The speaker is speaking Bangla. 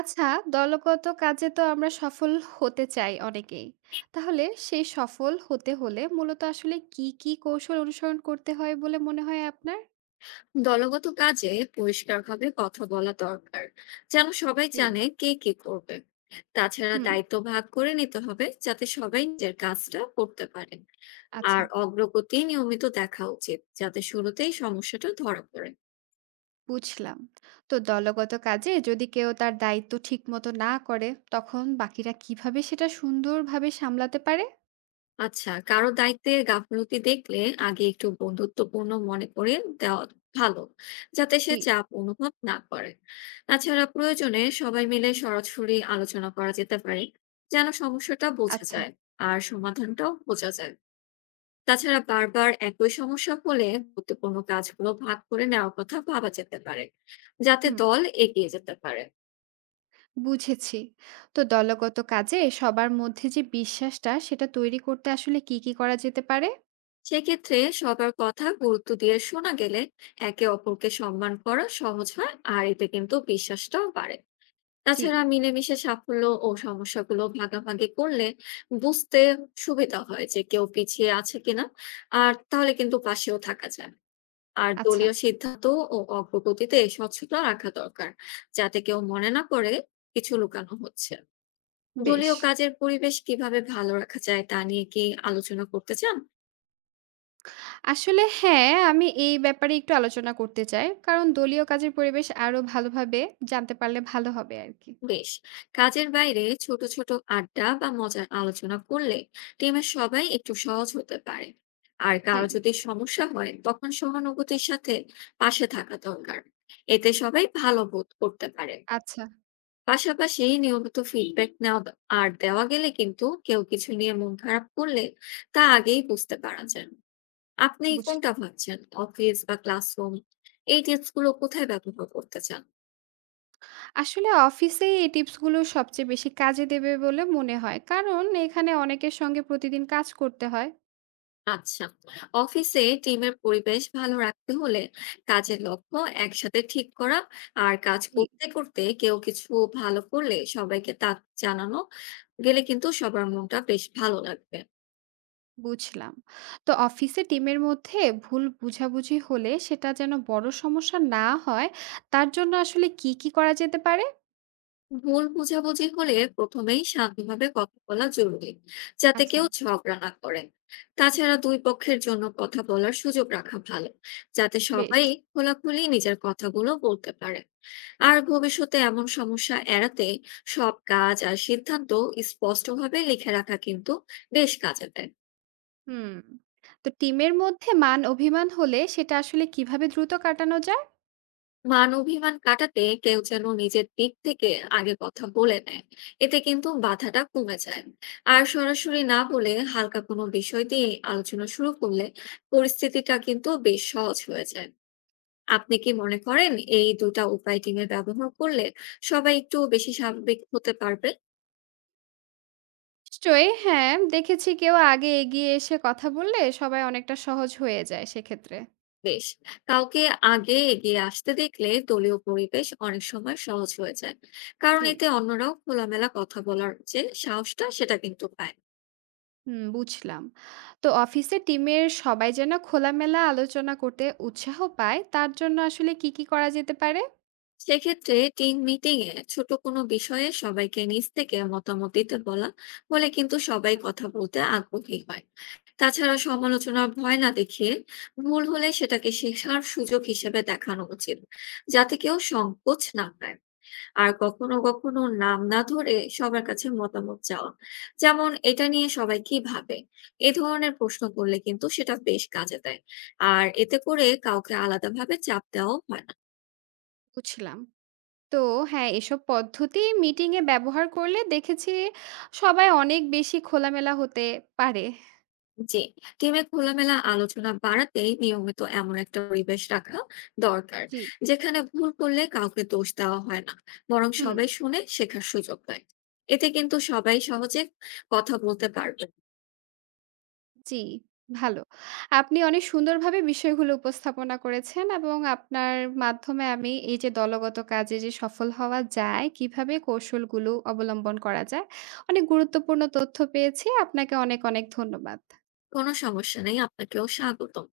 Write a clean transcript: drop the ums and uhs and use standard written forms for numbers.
আচ্ছা, দলগত কাজে তো আমরা সফল হতে চাই অনেকেই। তাহলে সেই সফল হতে হলে মূলত আসলে কি কৌশল অনুসরণ করতে হয় বলে মনে হয় আপনার? দলগত কাজে পরিষ্কারভাবে কথা বলা দরকার যেন সবাই জি, জানে কে কি করবে। তাছাড়া হুম, দায়িত্ব ভাগ করে নিতে হবে যাতে সবাই নিজের কাজটা করতে পারে। আর আচ্ছা অগ্রগতি নিয়মিত দেখা উচিত যাতে শুরুতেই সমস্যাটা ধরা পড়ে। বুঝলাম। তো দলগত কাজে যদি কেউ তার দায়িত্ব ঠিকমতো না করে, তখন বাকিরা কিভাবে সেটা সুন্দরভাবে সামলাতে পারে? আচ্ছা, কারো দায়িত্বে গাফলতি দেখলে আগে একটু বন্ধুত্বপূর্ণ মনে করে দেওয়া ভালো, যাতে সে জি, চাপ অনুভব না করে। তাছাড়া প্রয়োজনে সবাই মিলে সরাসরি আলোচনা করা যেতে পারে যেন সমস্যাটা বোঝা আচ্ছা, যায় আর সমাধানটাও বোঝা যায়। তাছাড়া বারবার একই সমস্যা হলে গুরুত্বপূর্ণ কাজগুলো ভাগ করে নেওয়ার কথা ভাবা যেতে পারে, যাতে হুম, দল এগিয়ে যেতে পারে। বুঝেছি। তো দলগত কাজে সবার মধ্যে যে বিশ্বাসটা, সেটা তৈরি করতে আসলে কি করা যেতে পারে? সেক্ষেত্রে সবার কথা গুরুত্ব দিয়ে শোনা গেলে একে অপরকে সম্মান করা সহজ হয়, আর এতে কিন্তু বিশ্বাসটাও বাড়ে। জি, তাছাড়া মিলেমিশে সাফল্য ও সমস্যাগুলো ভাগাভাগি করলে বুঝতে সুবিধা হয় যে কেউ পিছিয়ে আছে কিনা, আর তাহলে কিন্তু পাশেও থাকা যায়। আর আচ্ছা, দলীয় সিদ্ধান্ত ও অগ্রগতিতে স্বচ্ছতা রাখা দরকার, যাতে কেউ মনে না করে কিছু লুকানো হচ্ছে। বেশ। দলীয় কাজের পরিবেশ কিভাবে ভালো রাখা যায় তা নিয়ে কি আলোচনা করতে চান? আসলে হ্যাঁ, আমি এই ব্যাপারে একটু আলোচনা করতে চাই। কারণ দলীয় কাজের পরিবেশ আরো ভালোভাবে জানতে পারলে ভালো হবে আরকি। বেশ, কাজের বাইরে ছোট ছোট আড্ডা বা মজার আলোচনা করলে টিমের সবাই একটু সহজ হতে পারে। আর জি, কারো যদি সমস্যা হয় তখন সহানুভূতির সাথে পাশে থাকা দরকার, এতে সবাই ভালো বোধ করতে পারে। আচ্ছা পাশাপাশি নিয়মিত ফিডব্যাক নেওয়া আর দেওয়া গেলে কিন্তু কেউ কিছু নিয়ে মন খারাপ করলে তা আগেই বুঝতে পারা যায়। আপনি কোনটা বুঝলাম। ভাবছেন, অফিস বা ক্লাসরুম, এই টিপস গুলো কোথায় ব্যবহার করতে চান? আসলে অফিসেই এই টিপস গুলো সবচেয়ে বেশি কাজে দেবে বলে মনে হয়। কারণ এখানে অনেকের সঙ্গে প্রতিদিন কাজ করতে হয়। আচ্ছা, অফিসে টিমের পরিবেশ ভালো রাখতে হলে কাজের লক্ষ্য একসাথে ঠিক করা, আর কাজ জি, করতে করতে কেউ কিছু ভালো করলে সবাইকে তা জানানো গেলে কিন্তু সবার মনটা বেশ ভালো লাগবে। বুঝলাম। তো অফিসে টিমের মধ্যে ভুল বুঝাবুঝি হলে সেটা যেন বড় সমস্যা না হয়, তার জন্য আসলে কি করা যেতে পারে? ভুল বোঝাবুঝি হলে প্রথমেই শান্তভাবে কথা বলা জরুরি, যাতে আচ্ছা, কেউ ঝগড়া না করে। তাছাড়া দুই পক্ষের জন্য কথা বলার সুযোগ রাখা ভালো, যাতে বেশ। সবাই খোলাখুলি নিজের কথাগুলো বলতে পারে। আর ভবিষ্যতে এমন সমস্যা এড়াতে সব কাজ আর সিদ্ধান্ত স্পষ্টভাবে লিখে রাখা কিন্তু বেশ কাজে দেয়। হুম। তো টিমের মধ্যে মান অভিমান হলে সেটা আসলে কিভাবে দ্রুত কাটানো যায়? মান অভিমান কাটাতে কেউ যেন নিজের দিক থেকে আগে কথা বলে নেয়, এতে কিন্তু বাধাটা কমে যায়। আর সরাসরি না বলে হালকা কোনো বিষয় দিয়ে আলোচনা শুরু করলে পরিস্থিতিটা কিন্তু বেশ সহজ হয়ে যায়। আপনি কি মনে করেন এই দুটা উপায় টিমে ব্যবহার করলে সবাই একটু বেশি স্বাভাবিক হতে পারবে? নিশ্চয়ই হ্যাঁ, দেখেছি কেউ আগে এগিয়ে এসে কথা বললে সবাই অনেকটা সহজ হয়ে যায় সেক্ষেত্রে। বেশ, কাউকে আগে এগিয়ে আসতে দেখলে দলীয় পরিবেশ অনেক সময় সহজ হয়ে যায়, কারণ জি, এতে অন্যরাও খোলামেলা কথা বলার যে সাহসটা সেটা কিন্তু পায়। হুম বুঝলাম। তো অফিসে টিমের সবাই যেন খোলামেলা আলোচনা করতে উৎসাহ পায় তার জন্য আসলে কি করা যেতে পারে? সেক্ষেত্রে টিম মিটিং এ ছোট কোনো বিষয়ে সবাইকে নিজ থেকে মতামত দিতে বলা হলে কিন্তু সবাই কথা বলতে আগ্রহী হয়। তাছাড়া সমালোচনার ভয় না দেখিয়ে ভুল হলে সেটাকে শেখার সুযোগ হিসেবে দেখানো উচিত, যাতে কেউ সংকোচ না পায়। আর কখনো কখনো নাম না ধরে সবার কাছে মতামত চাওয়া, যেমন এটা নিয়ে সবাই কি ভাবে, এ ধরনের প্রশ্ন করলে কিন্তু সেটা বেশ কাজে দেয়, আর এতে করে কাউকে আলাদাভাবে চাপ দেওয়াও হয় না। বুঝলাম। তো হ্যাঁ, এসব পদ্ধতি মিটিংয়ে ব্যবহার করলে দেখেছি সবাই অনেক বেশি খোলামেলা হতে পারে। জি, টিমে খোলামেলা আলোচনা বাড়াতেই নিয়মিত এমন একটা পরিবেশ রাখা দরকার, জি, যেখানে ভুল করলে কাউকে দোষ দেওয়া হয় না, বরং হুম। সবাই শুনে শেখার সুযোগ পায়। এতে কিন্তু সবাই সহজে কথা বলতে পারবে। জি, ভালো। আপনি অনেক সুন্দরভাবে বিষয়গুলো উপস্থাপনা করেছেন এবং আপনার মাধ্যমে আমি এই যে দলগত কাজে যে সফল হওয়া যায়, কিভাবে কৌশলগুলো অবলম্বন করা যায়, অনেক গুরুত্বপূর্ণ তথ্য পেয়েছি। আপনাকে অনেক ধন্যবাদ। কোনো সমস্যা নেই, আপনাকেও স্বাগতম।